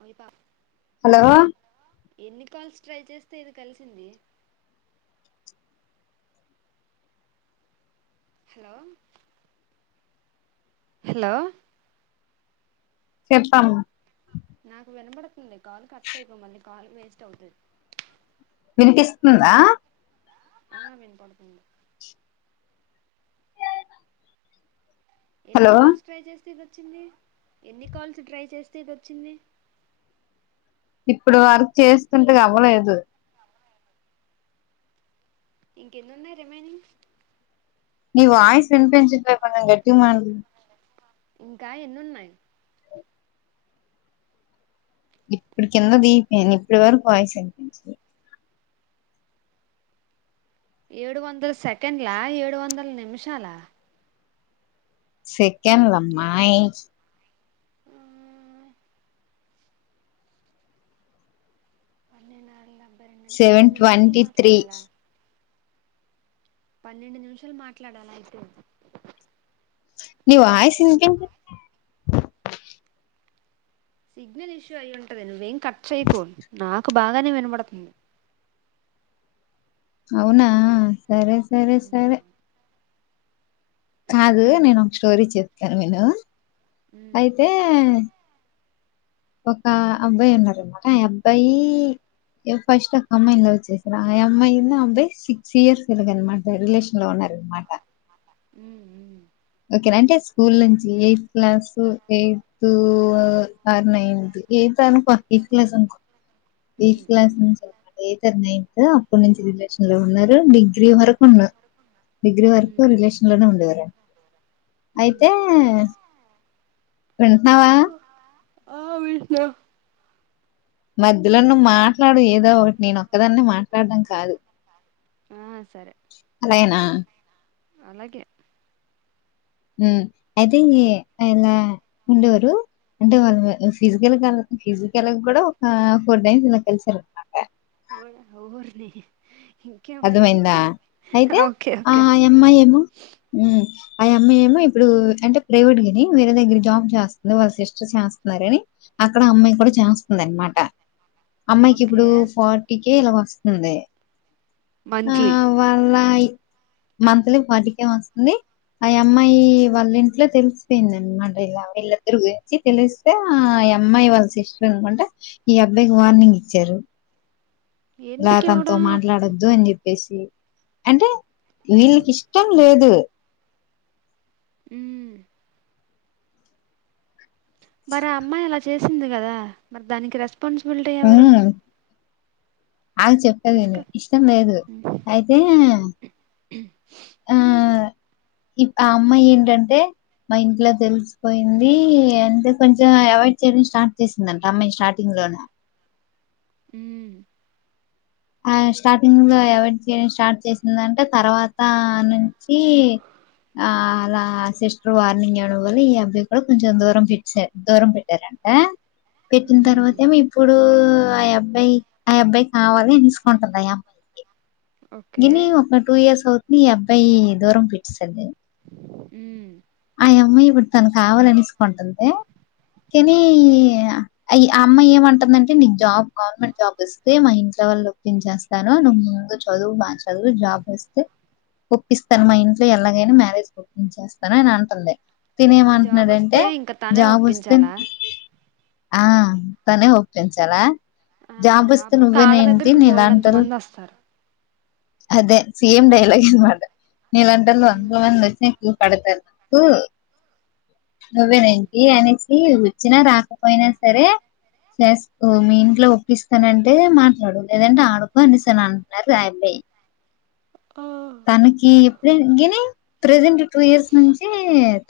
Why ప hello ఎన్ని calls try చేస్తే ఇది కలిసింది. హలో హలో చెప్పాను తుంది కాలు కట్ చేయకు మళ్ళీ కాలు వేస్ట్ ఆవుతది. వినిపిస్తుందా. ఆ విన్పడుతుంది. ఎన్ని హలో కాల్స్ ట్రై చేస్తే గ చింది ఎన్ని కాల్స్ ట్రై చేస్తేతె ఇదోచింది. ఇప్పుడు వర్క్ చేస్తుంటే అవ్వలేదు. ఇంకెంన్ని ఉన్నాయి రెమైనింగ్ ని వాయిస్ వినిపించట్లే కొంచెం గట్టిమా ఇంకా ఎన్నున్నాయి? ఇప్పడుకింద దీ ప ఇప్పుడి వరకు వాయిస్ వినిపించలే. ఏడు వందల సెకండ్లా, ఏడు వందల నిమిషాల సెకండ్లమ్మాయి పన్నె నాళ్ల సెవెన్ ట్వంటి త్రీ పన్నెండు నిమిషాలు మాట్లాడాలయితే ని వాయిస్ [inaudible] సిగ్నల్ ఇష్యూ అయింటది నువ్వేం కట్ చెయకు నా కు బాగానే వినబడుతుంది. అవునా సరే సరే సరే కాదు నేను ఒక స్టోరీ చేప్ కన్వీను ఉమ్ అయితే ఒక అబ్బాయి ఉన్నారనమాట ఆ అబ్బాయి ఫస్ట్ ఒక అమ్మాయిని లవ్ చేసారు ఆ అమ్మాయింద ఆ అబ్బాయి సిక్స్ ఇయర్స్ ఇలాగనమాట రిలేషన్ లో ఉన్నరనమాట. ఉఊ ఓకేనా అంటే స్కూల్ నుంచి ఎయిత్ క్లాస్, ఎయిత్, ఆ నైన్త్ ఎయిత్ అనుకో, ఎయిత్ క్లాస్ అనుకో. ఎయిత్ ఉమ్ క్లాస్ ఉమ్ నుంచి అనమాట ఏయిత్ ఆర్ నైన్త్ అప్పడు నుంచి రిలేషన్ లో ఉన్నారు. డిగ్రీ వరకు ఉన్నం. డిగ్రీ వరకు ఉమ్ రిలేషన్ లోనే ఉండేవారుడి ఉమ్ అయితే వింటన్నావా ఆ వింట్నా మధ్యలో నువ్వు మాట్లాడు ఏదో ఒకటి నేన ఒక్కదాన్నే మాట్లాడడం కాదు. ఆ సరే అలానా అలాగే అయితే ఇలా ఉండేవారు అంటే వాళ్ళు ఫిజికల్ ఫిజికల్ కూడా ఒక ఫోర్ టైమ్స్ ఇలా కలిసారు అనమాట న అర్థమైందా అయితే ఓకే ఆ ఓకే అమ్మాయి ఏమో ఆ అమ్మాయి ఏమో ఇప్పుడు అంటే ప్రైవేట్ ని వేరే దగ్గర జాబ్ చేస్తుంది వాళ్ళ సిస్టర్ చేస్తున్నారుని అక్కడ అమ్మాయి కూడా చేస్తుంది అనమాట అమ్మాయికి ఓకే ఇప్పుడు ఫార్టీ ఇకే ఇలా వస్తుంది మంచి ఆహ్, వాళ్ళ మంత్లీ ఫార్టీకే వస్తుంది ఆ అమ్మాయి వాళ్ళ ఇంట్లో తెలిసిపోయింది అనమాట ఇలా వీళ్ళద్దరు గురించి తెలిస్తే ఆ అమ్మాయి వాళ్ళ సిస్టర్ అనుకుంటే ఈ అబ్బాయికి వార్నింగ్ ఇచ్చారు ఇలా ఎందుకు తనతో ఇవ్వడా మాట్లాడొద్దు అని చెప్పేసి అంటే వీళ్ళకి ఇష్టం లేదు హ్మ్ మరి ఆ అమ్మాయి అలా చేసింది కదా మరి దానికి రెస్ రేస్పన్సిబిలిటీ ఎవరు అగ చెప్పదిని డిస్కస్ ఇష్టం లేదు ఉమ్ అయితే ఆ ఆ అమ్మాయి ఏంటంటే మా ఇంట్లో తెలిసిపోయింది అంతే కొంచెం అవాయిడ్ చేయడం స్టార్ట్ చేసిందంట అమ్మాయి స్టార్టింగ్ లోనే అ ఆ స్టార్టింగ్ లో ఎవ చేయడం స్టార్ట్ చేసిందంటే తర్వాత నుంచి ఆ అలా సిస్టర్ వార్నింగ్ అవ్వడం వల్ల ఈ అబ్బాయి కూడా కొంచెం దూరం పెట్ దూరం పెట్టారంట పెట్టిన ఉమ్, తర్వాత ఏమో ఇప్పుడు ఆ అబ్బాయి ఆ అబ్బాయి కావాలి సుకుంటున్నాయి అమ్మాయికి ఓకే ఇని టూ ఇయర్స్ అవు నీ అబ్బాయి దూరం పిట్సది ఉ మా అమ్మాయి ఇప్పుడు తను కావాలనిసుకుంటుంది కానీ ఆ అమ్మాయి ఏమంటందంటే నీకు జాబ్ గవర్నమెంట్ జాబ్ వస్తే మా ఇంట్లో వాళ్ళు ఒప్పించేస్తాను నువ్వు ముందు చదువు మాా చదువు జాబ్ వస్తే ఒప్పిస్తాను మా ఇంట్లో ఎలాగైనా మ్యారేజ్ ఒప్పించేస్తాను అ టంద తిన జాబ్ ఏమంటున్నాడంటే వస్తే ఇంకా తనే జాబ్ వస్తే ఒప్పించాలా ఆ తనే హతంది సాలా ఆహా జాబస్తే అప్పుడు కాళ్ళ నువ్వేనేంటి దగ్గరికి నీ బోల్డంత ఇలాంటారు మంది వస్తారు అదే సేమ్ డైలాగ్ ఇస్ మ నీలంటల్ ఉమ్ వంద వ క్ కడత హ ను్వ ఉమ్ న అనిసి వచ్చినా రాకపోయినా సరే చేస్త మీ ఇంట్లో ఒప్పస్తానంటే మాట్లాడు లేదంటే ఆడుకో అనేసాను అంటున్నారు రాయిబాయి ఆ తనకి ఎప్పుడ యిని ప్రెజెంట్ టూ ఇయర్స్ నుంచి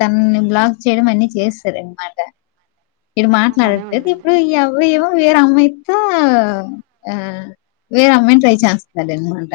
తనని బ్లాక్ చేయడం అన్ని చేస్తారు అనమాట ఇడు అలానే మాట్లాడట్లేదు ఉండాలి ఇప్పుడు ఈ అవ్వయేవో వేరే అమ్మాయితో ఆ వేరే అమ్మాయిని ట్రై చేస్తాడు అనమాట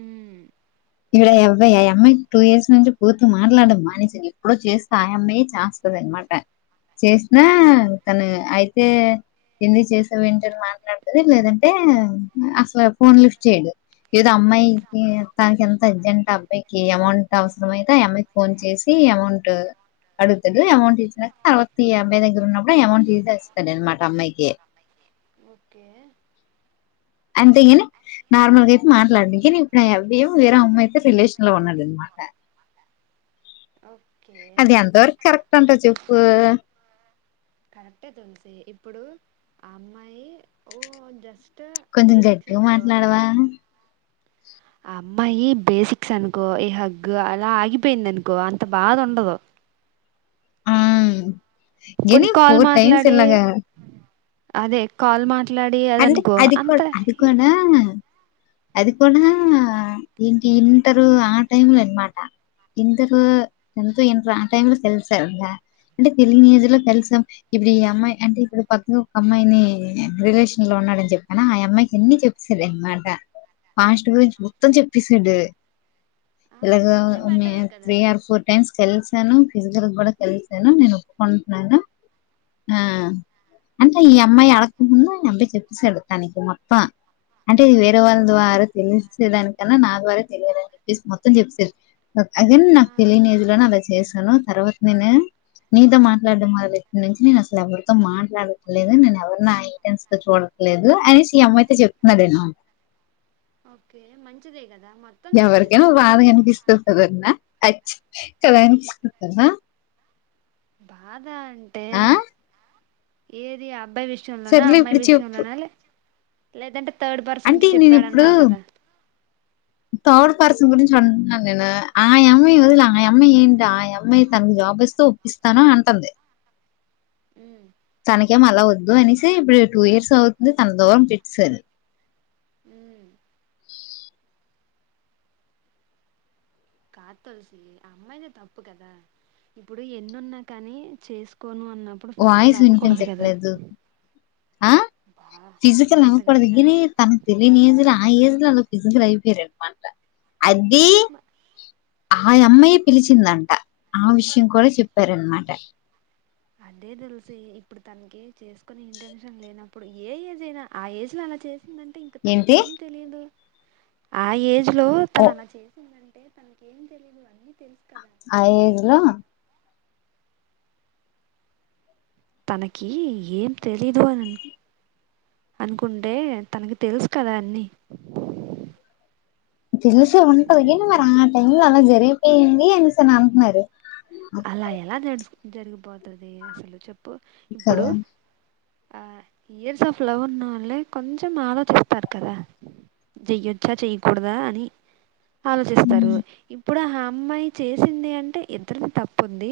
ఉ ఇవిడ ఆ అబ్బాయి ఆ అమ్మాయి టూ ఇయర్స్ నుంచి పూర్తి మాట్లాడం మానిసిని ఎప్పుడో చేస్త ఆ అమ్మాయియే చేస్తది అనమాట చేసినా ఉమ్ తను అయి అయితే ఎందు చేసావి ఏంటని మాట్లాడుతది లేదంటే అసలు ఫోన్ లిఫ్ట్ చేయ్యడు ఏదో అమ్మాయికి తనికి ఎం సజ్జంట అబ్బాయికి అమౌంట్ అవసరం అయితే ఆ అమ్మాయికి ఫోన్ చేసి అమౌంట్ అడుగుతాడు అమౌంట్ ఇ తరావత్తి ఈ అబ్బాయి దగ్గర ఉన్నప్పుడు అమౌంట్ తీసేస్తాడు అనమాట అమ్మాయికి ఓకే అంతే గిని నార్మల్గా మాట్లాడడు కానీ ఇప్పుడు అవ్వేం వేరే అమ్మయితే రిలేషన్ లో ఉన్నాడు అనమాట ఓ అది ఎంతవరకు కరెక్ట్ అంటావ్ చెప్పు కరెక్టే తులసి ఇప్పుడు ఆ అమ్మాయి ఓ జస్ కొంచెం గట్టిగా మాట్లాడవా అమ్మాయి బేసిక్స్ అనుకో ఈ హగ్గు అలా ఆగిపోయింది అనుకో అంత బాధ ఉండదు అమ్ పోనీ ఎని కాల్ ఫోర్ టైమ్స్ మాట్లాడి ఎల్లగా అదే కాల్ మా అంటే అదికో అది కోడా అది కూడా ఏంటి ఇంటరు ఆ టైమ్ లో అనమాట ఇంటరు ఎంతో ఇంట ఆ టైం లో తెలిసెంద అంటే తెలి ఈ ఏజ్ లో కలిసాం ఇప్పుడు ఈ అమ్మాయి అంటే ఇప్పుడు పక్క ఒక అమ్మాయిని రిలేషన్ లో ఉన్నాడని చెప్పాన ఆ అమ్మాయికి ఎన్ని చెప్పసార్ అనమాట ఫాస్ట్ గా వచ్చి మొత్తం చెప్పసాడు ఆ ఇలాగ చెప్తే బెటరే కదా త్రీ ఆర్ ఫోర్ టైమ్స్ కలిసాను ఫిజికల్ కూడా కలిసాను నేను ఒప్పుకుంటున్నాను ఆ అంటే ఈ అమ్మాయి అడకుండా చెప్పసాడు తనకి మొత్తం అంటేది వేరే వాళ్ళ ద్వారా తెలిసేదానికన్నా నా ద్వారా తెలియదుని చెప్పేసి మొత్తం చెప్పసాడు అదైన్ ఆ నాకు తెలియలేదు లే అలా చేశాను తర్వాత నేను నీతో మాట్లాడడం మొదలెట్టిన్ నుంచి నేన్ అసల్ ఎవరితో మాట్లాడట్లేదు నేను ఎవరిని ఆహ్ ఇంటెన్షన్ తో చూడట్లేదు అనేసి ఈ అమ్మయి తో చెప్తున్నాదేను ఓకే మంచిదే కదా మొత్తం ఎవరికై నువ్వు చెప్పేశాడు బాధగా తను కనిపిస్తుంట దన్న అ చ్చ కద [unintelligible] బా ఆ ఏది అ అబ్బాయి విషయంలోనా సర్లే అమ్మాయి ఇప్పుడు చెప్పు విషయంలోనా లే లేదంటే థర్డ్ పర్సన్ అంటే కి నేను ఇప్పుడు చెప్పాడున్నావు కదా థర్డ్ పర్సన్ గురించి అంటున్నాను నేను ఆ అమ్మాయి వదిలి ఆ అమ్మాయి ఏంటి ఆ అమ్మాయి తనకు జాబ్ ఇస్తే ఒప్పిస్తాను అంటుంది ఉమ్ చాణక్య మాల వ తు అనసి ఇప్పుడు టూ ఇయర్స్ అవుతుంది తన దూరం పెట్టెసారు ఉమ్ కా తొలసి అమ్మాయితే తప్పు కదా ఇప్పుడు ఎన్నున్నా కాని చేసుకోను అన్నప్పుడు ఫిజికల్ వాయిస్ అవ్వకూడదు కదా వినిపిన్చెప్పలేదు ఆ బా ఫిజికల్ ఇంకెంత అవ్వకూడదు గట్టిగా కాని అరవను తనకు తెలియని ఏజ్లో ఆ [unintelligible] ఫైసికెలరుమాంట అది మ- ఆ ఆ అమ్మాయే పిలిచిందంట ఆ విషయం కూడా చెప్పారనమాట అదే తెలిసి ఇప్పుడు తనకి చేసుకుొని ఇంటెన్షన్ లేనప్పుడు ఏ ఏజ్ అయినా ఆ ఏజ్ లో అలా చేసి వందంటే ఇంకా ఏంటి తనకేం తెలియదు ఆయ లో తన ఓ అలా చేసిందండి అంటే తనక ఏం తెలిదు అన్నీ తెలుసు కదా ఆ ఏజలో తనకి ఏం తెలీదు అని అనుకుంటే తనకి తెలుసు కదా అన్నీ తెలిస ఉంటది క మరి ఆ టైం అలా జరిగిపోయింది అనిసని అంటున్నారు అలా ఎలా నడుచు జరిగిపోతది అసలు చెప్ ఇప్పు ఇప్పుడు కదా ఆ ఇయర్స్ ఆఫ్ లవ్ ఉన్నా వాళ్ళే కొంచెం ఆలోచిస్తారు కదా చెయొచ్చా చెయ్యకూడదా అని ఆలోచిస్తారు ఇప్పుడు హా అమ్మాయి చేసింది అంటే ఇ ఇద్దరుం తప్పుఉంది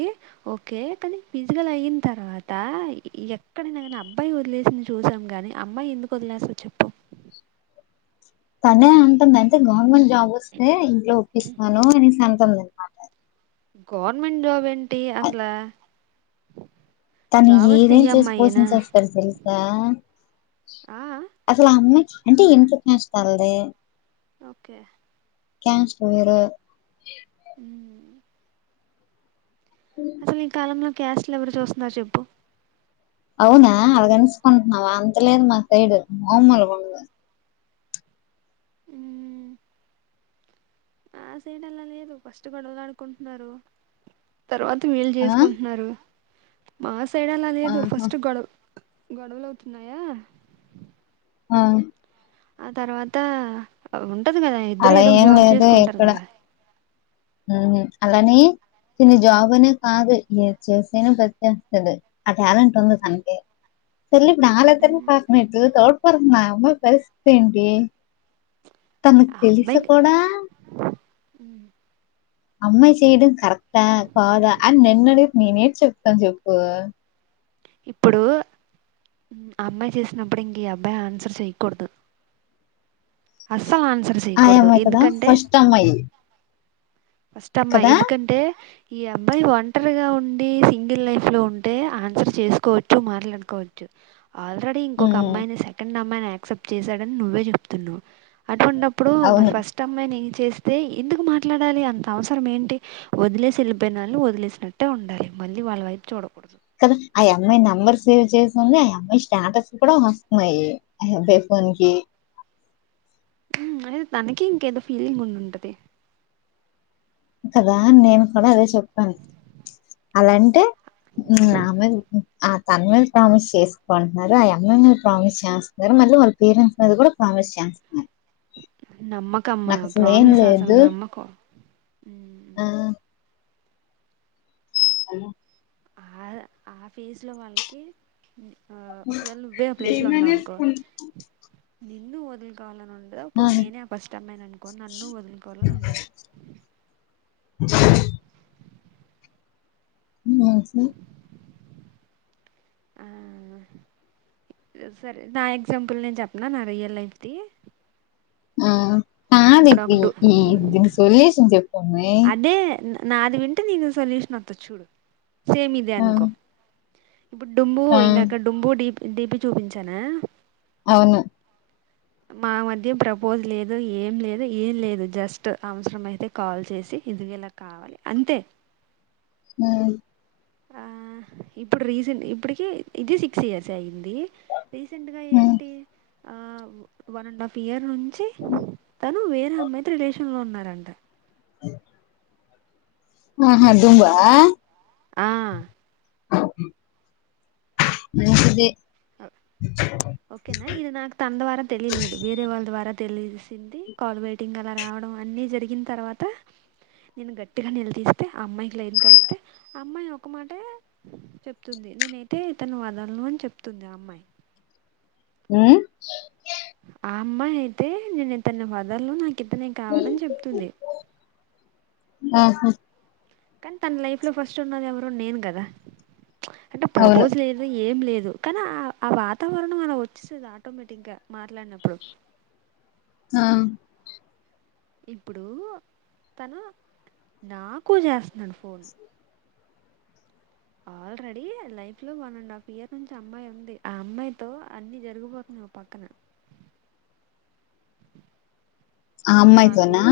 ఓకే కానీ ఫిజిగాల్ అయిన తర్వాత ఎక్కడైనా కానీ అబ్బాయి వదిలేసింది చూసాం కాని అమ్మాయి ఎందుకు వదిలేస్తాధి చెప్పు తనే అంటుంది అంటే గవర్నమెంట్ జాబ్ వస్తే ఇంట్లో ఒప్పిస్తున్నాను అనేసి అంటంద అంట గవర్నమెంట్ జాబ్ ఎం టీ అసల తను ఏదేం చేసి పోసం అమ్మాయేనా చేస్తారు తెలుసా ఆ అసలు అమ్మాయి అంటే ఇంటికి నష్టాల దే ఓకే క్యాన్స్ పోరు హ అసలు ఈ కాలంలో కషలు ఎవరు చుస్తున్నారు చెప్పు అవునా అలగంచుకుంటున్నావా అంతలేదు మా సైడు మామలగుండదు మ్ ఆ సైడ్ అలా లేదు ఫస్ట్ గొడవలుడుకుంటున్నారు తర్వాత వీళ్ళు ఆ చేసుకుంటున్నారు మాస్ సైడల్ అలా లేదు ఆహా ఫస్ట్ గొడవ్ గొడవలవుతున్నాయా ఆ ఆ తర్వాత అవున్ టది కదా ఇద్దరు అలా ఏదో ఒక ఏం జాబ్ లేదు చేసుకుంటారు ఇక్కడ కదా ఉహు అలా అని తిని జాబ్ అనేది కాదు ఏం చేసైనా బతికేస్తది ఆ టాలెంట్ ఉంది తనకి పెళ్లిక్ నా దగ్గర్నే [unintelligible] తోడ్ [unintelligible] నా అమ్మ పరిస్థి ఏంటి తనకు ఆ తెలుసు అమ్మాయికి కూడా అమ్మాయి చేయడం కరెక్టా కాదా అని నన్నడగుత్ నేనేం చెప్తాను చెప్పు ఇప్పుడూ ఉ అమ్మాయి చేసినప్పుడు ఇంకే అబ్బాయి ఆన్సర్ చెయ్యకూడదు అస్ సలు ఆన్సర్ ఆ చేయకూడదు అమ్మాయి కదా ఎందుకంటే ఫస్ట్ అమ్మాయి ఫస్ట్ అమ్మాయి కదా ఎందుకంటే ఈ అబ్బాయి ఒంటరిగా ఉండి సింగిల్ లైఫ్ లో ఉంటే ఆన్సర్ చేసుకోవచ్చు మాట్లాడుకోవచ్చు ఆల్రెడీ ఇంకొక ఉమ్ అమ్మాయిని సెకండ్ అమ్మాయి అక్సెప్ట్ చేశాడని నువ్వే చెప్తున్నావు అటువంటప్ ఇప్పుడు మరి అవును ఫస్ట్ అమ్మాయిని చేస్తే ఎందుకు మాట్లాడాలి అన్ త అవసరం ఏంటి వదిలేసి వెళ్ళిపోయిన వాళ్ళు వదిలేసినట్టే ఉండాలి మళ్ళీ వాళ్ళ వైపు చూడకూడదు కదా ఆ అమ్మాయి నెంబర్ సేవ్ చేసింది ఆ అమ్మాయి స్టాటస్ కూడా వస్తున్నాయి ఆ అబ్బాయి ఫోన్ కి ఉమ్ అది తనకి ఇంకేదో ఫీలింగ్ ఉండుంటది కదా నేను కూడా అదే చెప్పాను అలాంటే నా మీద ఆ తన మీద ప్రామిస్ చేసుకుంటున్నారు ఆ అమ్మాయి మీద ప్రామిస్ చేస్తున్నారు మళ్ళీ వాళ్ళ పేరెంట్స్ మీద కూడా ప్రామిస్ చేస్తున్నారు నమ్మకమ్మా నాకు అసలు ఏం ప్రమిస్ అసలు లేదు నమ్మకు ఆ హలో ఆద ఆ ఫేస్ లో వాళ్ళకి ఆ ఒకవేళ నువ్వే ఆ ప్లేస్ లో ఉన్నావనుకో నిన్ను వదులుకోవాలని ఉన్ దర పోనీ నేనే ఆ ఫస్ట్ అమ్మాయిని అనుకో నన్ను వదులుకోవాలని ఉండదు ఉ వాసే ఆ సరే నా ఎగ్జాంపుల్ నేను చెప్పనా నా రియల్ లైఫ్ ది ఆ ఆది [unintelligible] దీని సొల్యూషన్ చెప్ అదే నాది వింటే నీకు సొల్యూషన్ వస్తది చూడు సేమ్ ఇదే ఆ అనుకో ఇప్పుడు డుంబు పోయింది ఆ అక్కడ డుంబు డీ డేపి చూపించానా అవును మా మధ్య ప్రపోజ్ లేదు ఏం లేదు ఏం లేదు జస్ట్ అవసరం అయితే కాల్ చేసి ఇదిగో కావాలి అంతే మ్మ్ ఆ ఇప్పుడు రీసెంట్ ఇప్పుటికి ఇది సిక్స్ ఇయర్స్ అయింది. ఉంది రీసెంట్ గా ఉమ్ ఏంటి ఆ వన్ అండ్ హాఫ్ ఇయర్ ను మ్మ్చి తను వేరే అమ్మాయితో రిలేషన్ లో ఉన్నారు రంట అ మ్మ్ హు దిబ్బ ఆ నీది ఇ ఓకేనా ఇది నాకు తన ద్వారా తెలియలేదు వేరే వాళ్ళ ద్వారా తెలిసింది కాల్ వెయిటింగ్ అలా రావడం అన్ని జరిగిన తర్వాత నేను గట్టిగా నిలదీస్తే ఆ అమ్మాయికి లైన్ కలిపితే అమ్మాయి ఒక మాటే చెప్తుంది నేనైతే ఇతను వదలను అని చెప్తుంది ఆ అమ్మాయి. మ్మ్ ఆ అమ్మాయి అయితే నేను ఇతనిని వదలను ది కావాలని చెప్తుంది ఆహా కానీ తన లైఫ్ లో ఫస్ట్ ఉన్నది ఎవరు నేను కదా అంటే అవును ప్రపోజల్ లేదు ఏం లేదు కానీ ఆ ఆ వాతావరణం ఆలా వచ్చేసేది ఆటోమేటిక్ గా మాట్లాడినప్పుడు. ఆ ఇప్పుడు తను నాకు చేస్తున్నాడు ఫోన్ ఆల్రెడీ లైఫ్ లో వన్ అండ్ హాఫ్ ఇయర్ నుంచి అమ్మాయి ఉంది ఆ అమ్మాయితో అన్ని జరిగిపోతున్నాయ్ ఒక పక్కన ఆ మాకు అమ్మాయితోనా?